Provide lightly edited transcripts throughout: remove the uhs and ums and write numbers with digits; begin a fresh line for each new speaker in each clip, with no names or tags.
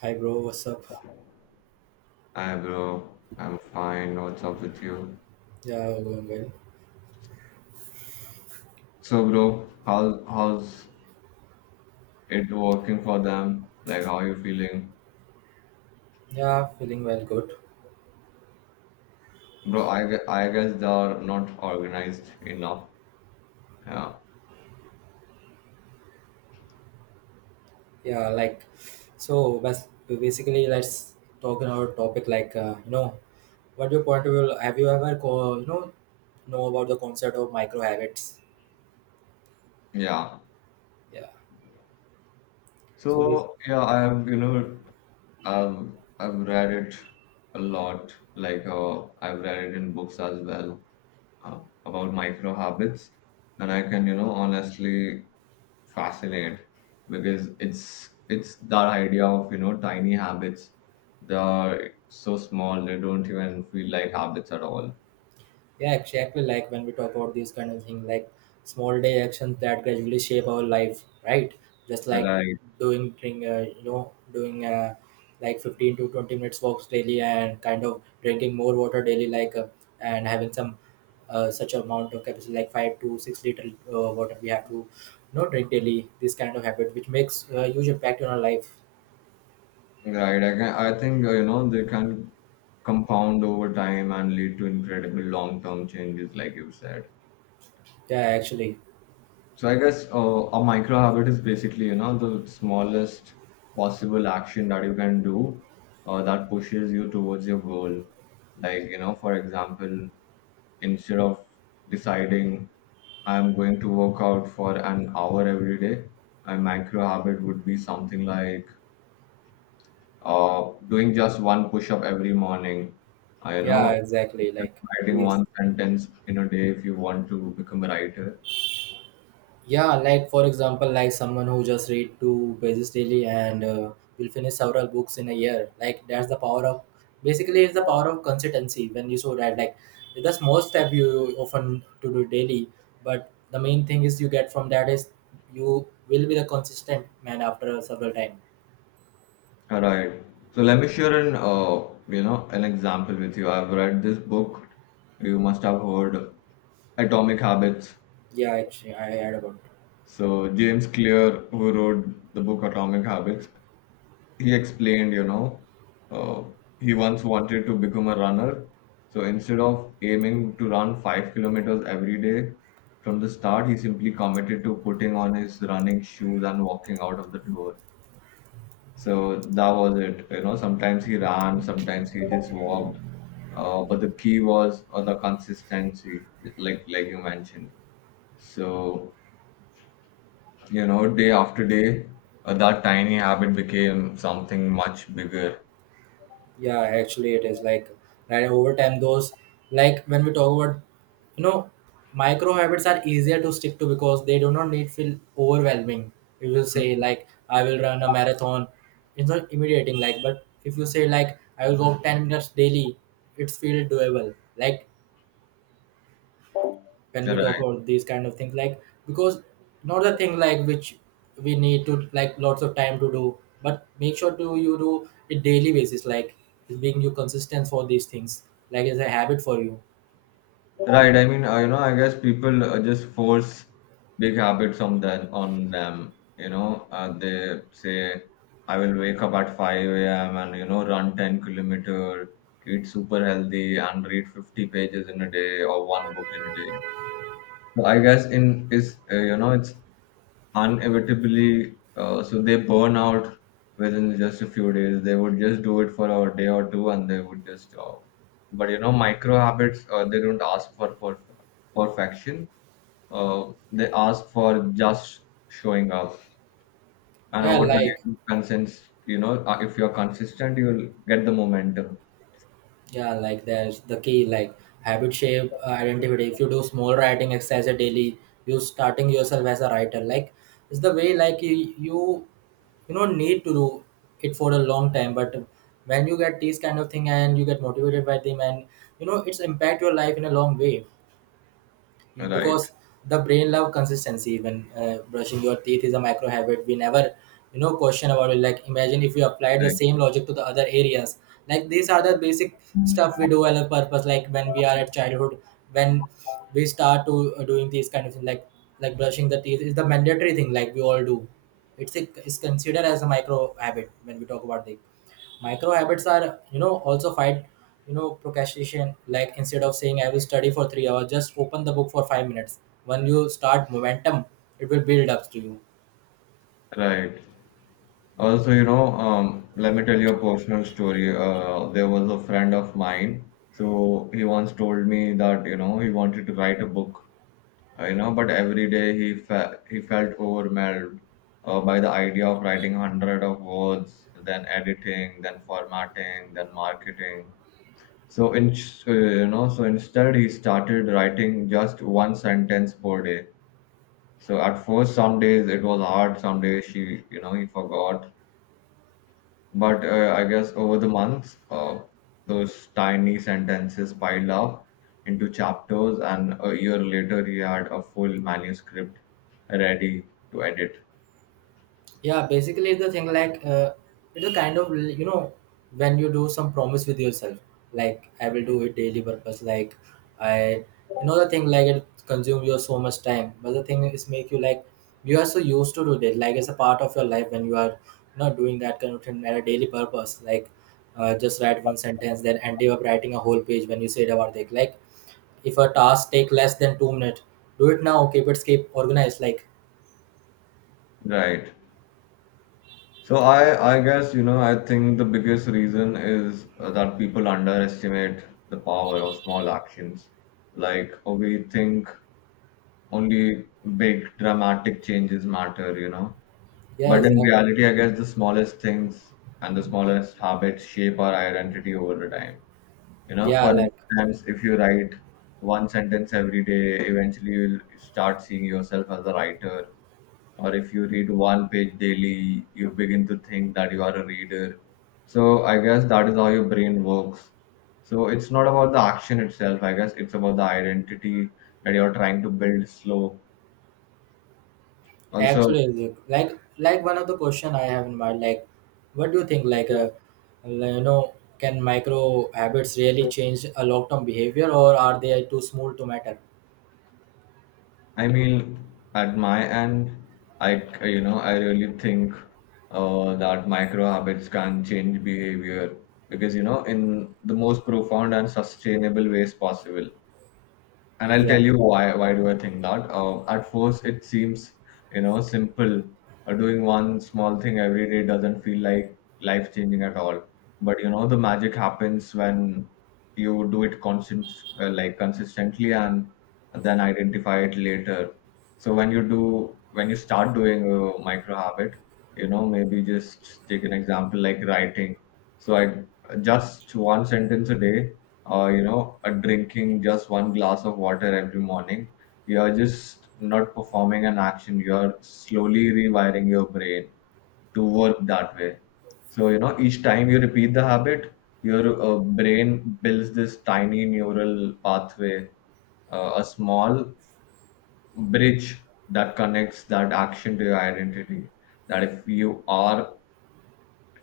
Hi bro, what's up?
Hi bro, I'm fine. What's up with you?
Yeah, going well.
So bro, how's it working for them? Like how you feeling?
Yeah, feeling well, good.
Bro, I guess they're not organized enough. Yeah.
Yeah, like so, basically, let's talk on our topic. Like what your point of view? Have you ever know about the concept of micro habits?
Yeah.
Yeah. So bas-
So yeah, I have you know I've I've read it a lot. Like I've read it in books as well. uh, about micro habits, and I can, you know, honestly fascinate, because it's that idea of, you know, tiny habits. They are so small they don't even feel like habits at all.
Yeah, exactly. Like when we talk about these kind of thing, like small day actions that gradually shape our life, right? Just like
Right.
doing, drink, you know, doing like 15 to 20 minutes walks daily and kind of drinking more water daily, like and having some such amount of capacity, like 5 to 6 liter water we have to, drink daily. This kind of habit, which makes a huge impact on our life.
I think, you know, they can compound over time and lead to incredible long term changes, like you said.
Yeah, actually.
So I guess a micro habit is basically, you know, the smallest possible action that you can do, that pushes you towards your goal. Like, you know, for example, instead of deciding I'm going to work out for an hour every day, my micro habit would be something like doing just one push up every morning. Uh, you
Yeah,
know,
exactly.
just
Like
writing
these
one sentence in a day if you want to become a writer.
Yeah, like for example, like someone who just read two pages daily and will finish several books in a year. Like that's the power of, basically, it's the power of consistency, when you saw that, like, the small step you often to do daily, but the main thing is you get from that is you will be the consistent man after several time.
All right. So let me share an an example with you. I've read this book. You must have heard Atomic Habits.
Yeah, actually, I heard about.
So James Clear, who wrote the book Atomic Habits, he explained, you know, uh, he once wanted to become a runner. So instead of aiming to run 5 kilometers every day from the start, he simply committed to putting on his running shoes and walking out of the door. So that was it. You know, sometimes he ran, sometimes he just walked. But the key was the consistency, like you mentioned. So, you know, day after day, that tiny habit became something much bigger.
Yeah, actually, it is like, right, over time, those, like when we talk about, you know micro habits are easier to stick to because they do not need feel overwhelming. If you say
Mhm.
like I will run a marathon, it's not immediating, like. But if you say like I will walk 10 minutes daily, it's feel doable. Like when we talk
Right.
about these kind of things, like, because not the thing like which we need to, like, lots of time to do, but make sure to you do it daily basis, like it's being you consistent for these things, like it's a habit for you.
Right. I mean, I guess people just force big habits on them. You know, they say, I will wake up at 5 a.m. and, you know, run 10-kilometer, eat super healthy and read 50 pages in a day or one book in a day. So I guess in is, you know, it's Inevitably, so they burn out within just a few days. They would just do it for a day or two and they would just stop. But you know, micro habits, they don't ask for perf- perfection. They ask for just showing up. And
Yeah,
over
like.
time, if you're consistent, you'll get the momentum.
Yeah, like there's the key, like habit shape, identity. If you do small writing exercise a daily, you starting yourself as a writer. Like, it's the way like you know need to do it for a long time. But when you get these kind of thing and you get motivated by them, and it's impact your life in a long way,
Right,
because the brain love consistency. When brushing your teeth is a micro habit, we never, question about it, like, imagine if you applied the
right,
same logic to the other areas. Like, these are the basic stuff we do as a purpose, like when we are at childhood, when we start to doing these kind of things, like, brushing the teeth is the mandatory thing, like we all do. It's considered as a micro habit. When we talk about the micro habits, are, also fight, procrastination, like instead of saying I will study for 3 hours, just open the book for 5 minutes. When you start momentum, it will build up to you.
right. Also, you know, let me tell you a personal story. There was a friend of mine. So he once told me that, you know, he wanted to write a book, but every day he felt overwhelmed by the idea of writing hundred of words, then editing, then formatting, then marketing. So in, so instead he started writing just one sentence per day. So at first, some days it was hard, some days he forgot, but I guess over the months, those tiny sentences piled up into chapters, and a year later, he had a full manuscript ready to edit.
Yeah, basically it's the thing, like, it's a kind of, when you do some promise with yourself, like I will do it daily purpose, like I, the thing like it consumes you so much time, but the thing is make you like you are so used to do it, like it's a part of your life. When you are not doing that kind of thing at a daily purpose, like, just write one sentence then end up writing a whole page when you said about it. Like, if a task take less than 2 minutes, do it now, keep it keep organized, like.
Right. So I guess, you know, I think the biggest reason is that people underestimate the power of small actions. Like we think only big dramatic changes matter, you know.
Yeah,
But in
exactly.
reality, I guess the smallest things and the smallest habits shape our identity over the time. You know,
Yeah,
for
like.
instance, if you write one sentence every day, eventually you'll start seeing yourself as a writer. Or if you read one page daily, you begin to think that you are a reader. So I guess that is how your brain works. So it's not about the action itself, I guess it's about the identity that you're trying to build slow. Also,
Actually, like one of the question I have in mind, like, what do you think? Like, can micro habits really change a long term behavior, or are they too small to matter?
I mean, at my end, I c- you know I really think that micro habits can change behavior, because you know, in the most profound and sustainable ways possible. And I'll
Yeah,
tell you why do I think that. At first, it seems, you know, simple. Doing one small thing every day doesn't feel like life changing at all. But you know the magic happens when you do it constant like consistently and then identify it later. When you start doing a micro habit, you know, maybe just take an example like writing. So I Just one sentence a day, drinking just one glass of water every morning, you are just not performing an action. You are slowly rewiring your brain to work that way. So, you know, each time you repeat the habit, your brain builds this tiny neural pathway, a small bridge that connects that action to your identity. That if you are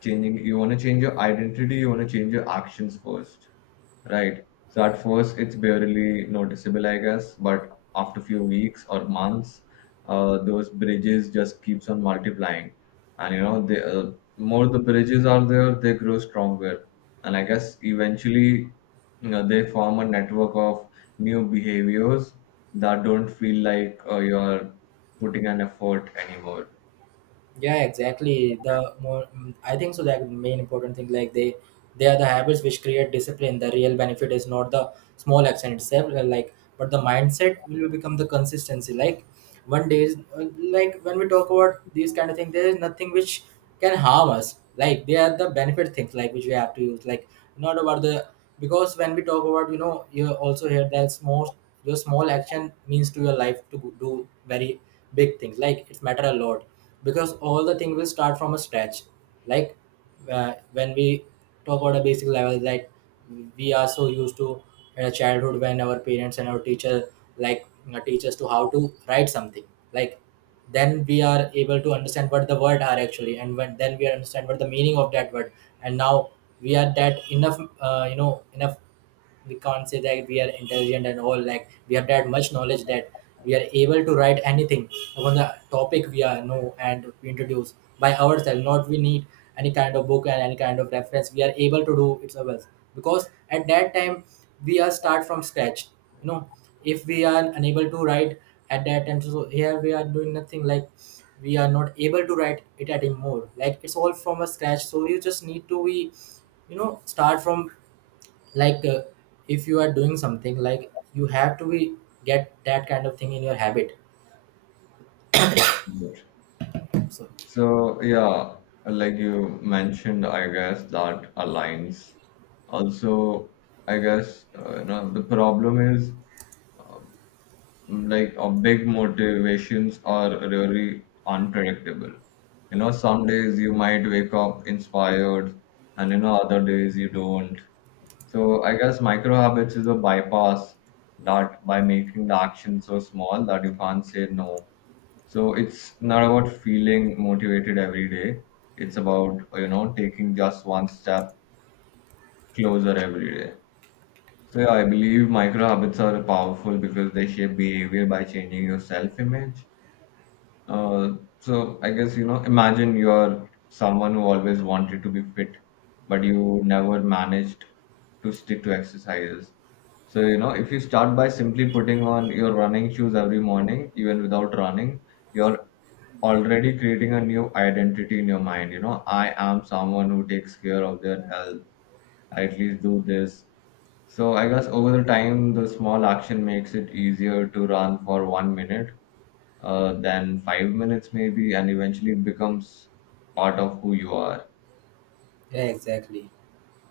changing, you want to change your identity, you want to change your actions first. Right. So at first, it's barely noticeable, I guess, but after few weeks or months, those bridges just keeps on multiplying, and you know, the uh, more the bridges are there, they grow stronger, and I guess eventually, you know, they form a network of new behaviors that don't feel like you are putting an effort anymore.
yeah, exactly. The more, I think so, that main important thing, like they are the habits which create discipline. The real benefit is not the small action itself, like, but the mindset will become the consistency. Like, one day is, like when we talk about these kind of things, there is nothing which can harm us, like they are the benefit things, like which we have to use, like, not about the, because when we talk about, you also hear that small, your small action means to your life to do very big things, like it's matter a lot, because all the things will start from a scratch. Like, when we talk about a basic level, that we are so used to in a childhood, when our parents and our teacher, like, teach us to how to write something, like then we are able to understand what the word are actually, and when, then we understand what the meaning of that word. And now we are that enough, enough, we can't say that we are intelligent and all, like we have that much knowledge that we are able to write anything upon the topic we are know, and we introduce by ourselves, not we need any kind of book and any kind of reference. We are able to do it ourselves, because at that time we are start from scratch. you know if we are unable to write at that time, so here we are doing nothing, like we are not able to write it anymore, like it's all from a scratch. So you just need to be, start from, like, if you are doing something, like you have to be, get that kind of thing in your habit.
Yes.
So
So, yeah, like you mentioned, I guess that aligns. Also, I guess, you know, the problem is, um, like our big motivations are really unpredictable. You know, some days you might wake up inspired, and you know, other days you don't. So, I guess micro habits is a bypass that, by making the action so small that you can't say no, so it's not about feeling motivated every day. It's about, you know, taking just one step closer every day. So yeah, I believe micro habits are powerful because they shape behavior by changing your self-image. Uh, so I guess, you know, imagine you're someone who always wanted to be fit, but you never managed to stick to exercises. So, you know, if you start by simply putting on your running shoes every morning, even without running, your already creating a new identity in your mind. You know, I am someone who takes care of their health. I at least do this. So I guess over the time the small action makes it easier to run for 1 minute, than 5 minutes maybe, and eventually it becomes part of who you are.
yeah, exactly.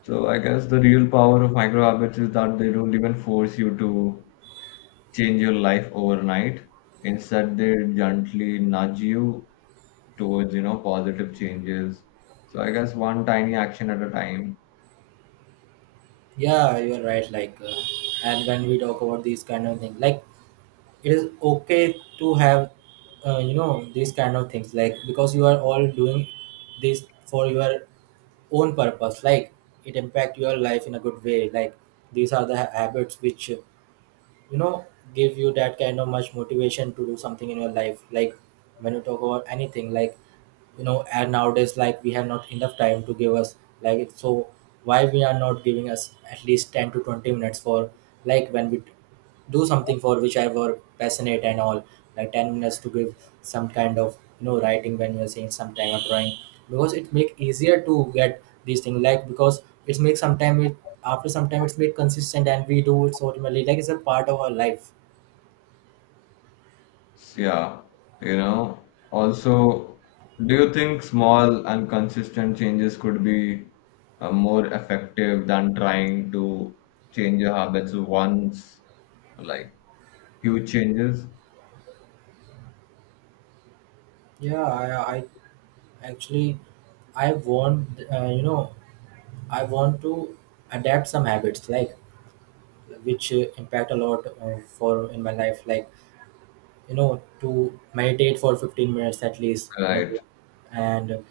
So I guess the real power of micro habits is that they don't even force you to change your life overnight. Instead they gently nudge you towards, you know, positive changes. So I guess one tiny action at a time.
Yeah, you're right, like, and when we talk about these kind of things, like it is okay to have, these kind of things, like, because you are all doing this for your own purpose, like it impact your life in a good way. Like, these are the habits which, you know give you that kind of much motivation to do something in your life, like when you talk about anything, like, and nowadays, like we have not enough time to give us, like it's so, why we are not giving us at least 10 to 20 minutes for, like when we do something for which I were passionate and all, like 10 minutes to give some kind of, writing, when you're saying some time of drawing, because it make easier to get these things, like, because it's make sometime it, after some time it's made consistent, and we do it, so ultimately like it's a part of our life.
So, yeah, you know, also, do you think small and consistent changes could be more effective than trying to change your habits once, like huge changes?
Yeah, I actually, I want uh, you know I want to adapt some habits like which, impact a lot, for in my life, like, to meditate for 15 minutes at least in a day,
Right.
and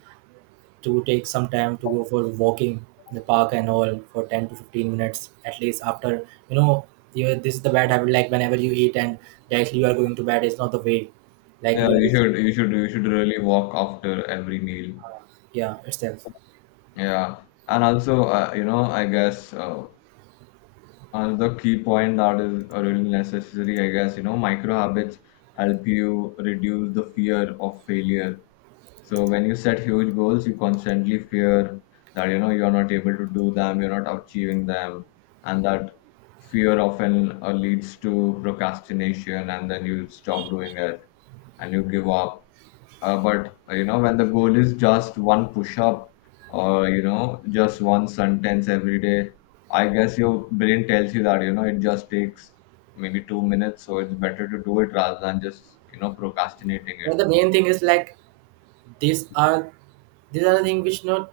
to take some time to go for walking in the park and all for 10 to 15 minutes at least, after, this is the bad habit, like whenever you eat and directly you are going to bed, it's not the way, like
Yeah,
you
you
need.
should you should you should really walk after every meal.
Yeah, itself.
Yeah. And also, I guess, another key point that is really necessary, I guess, you know, micro habits help you reduce the fear of failure. So when you set huge goals, you constantly fear that, you know, you're not able to do them, you're not achieving them, and that fear often leads to procrastination, and then you stop doing it and you give up. But You know, when the goal is just one push up or, you know, just one sentence every day, I guess your brain tells you that, you know, it just takes maybe 2 minutes, so it's better to do it rather than just, you know, procrastinating
But
it.
the main thing is like, these are, the things which not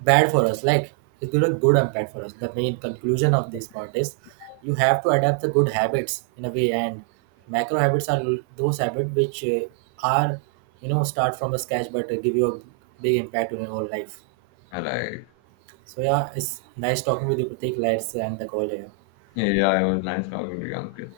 bad for us, like it's good and bad for us. The main conclusion of this part is, you have to adapt the good habits in a way. And macro habits are those habits which, are, start from a scratch, but, give you a big impact on your whole life.
Right.
So yeah, it's nice talking with you, Pratik. Let's end the call here.
Yeah, yeah, it was nice talking to you, Uncle.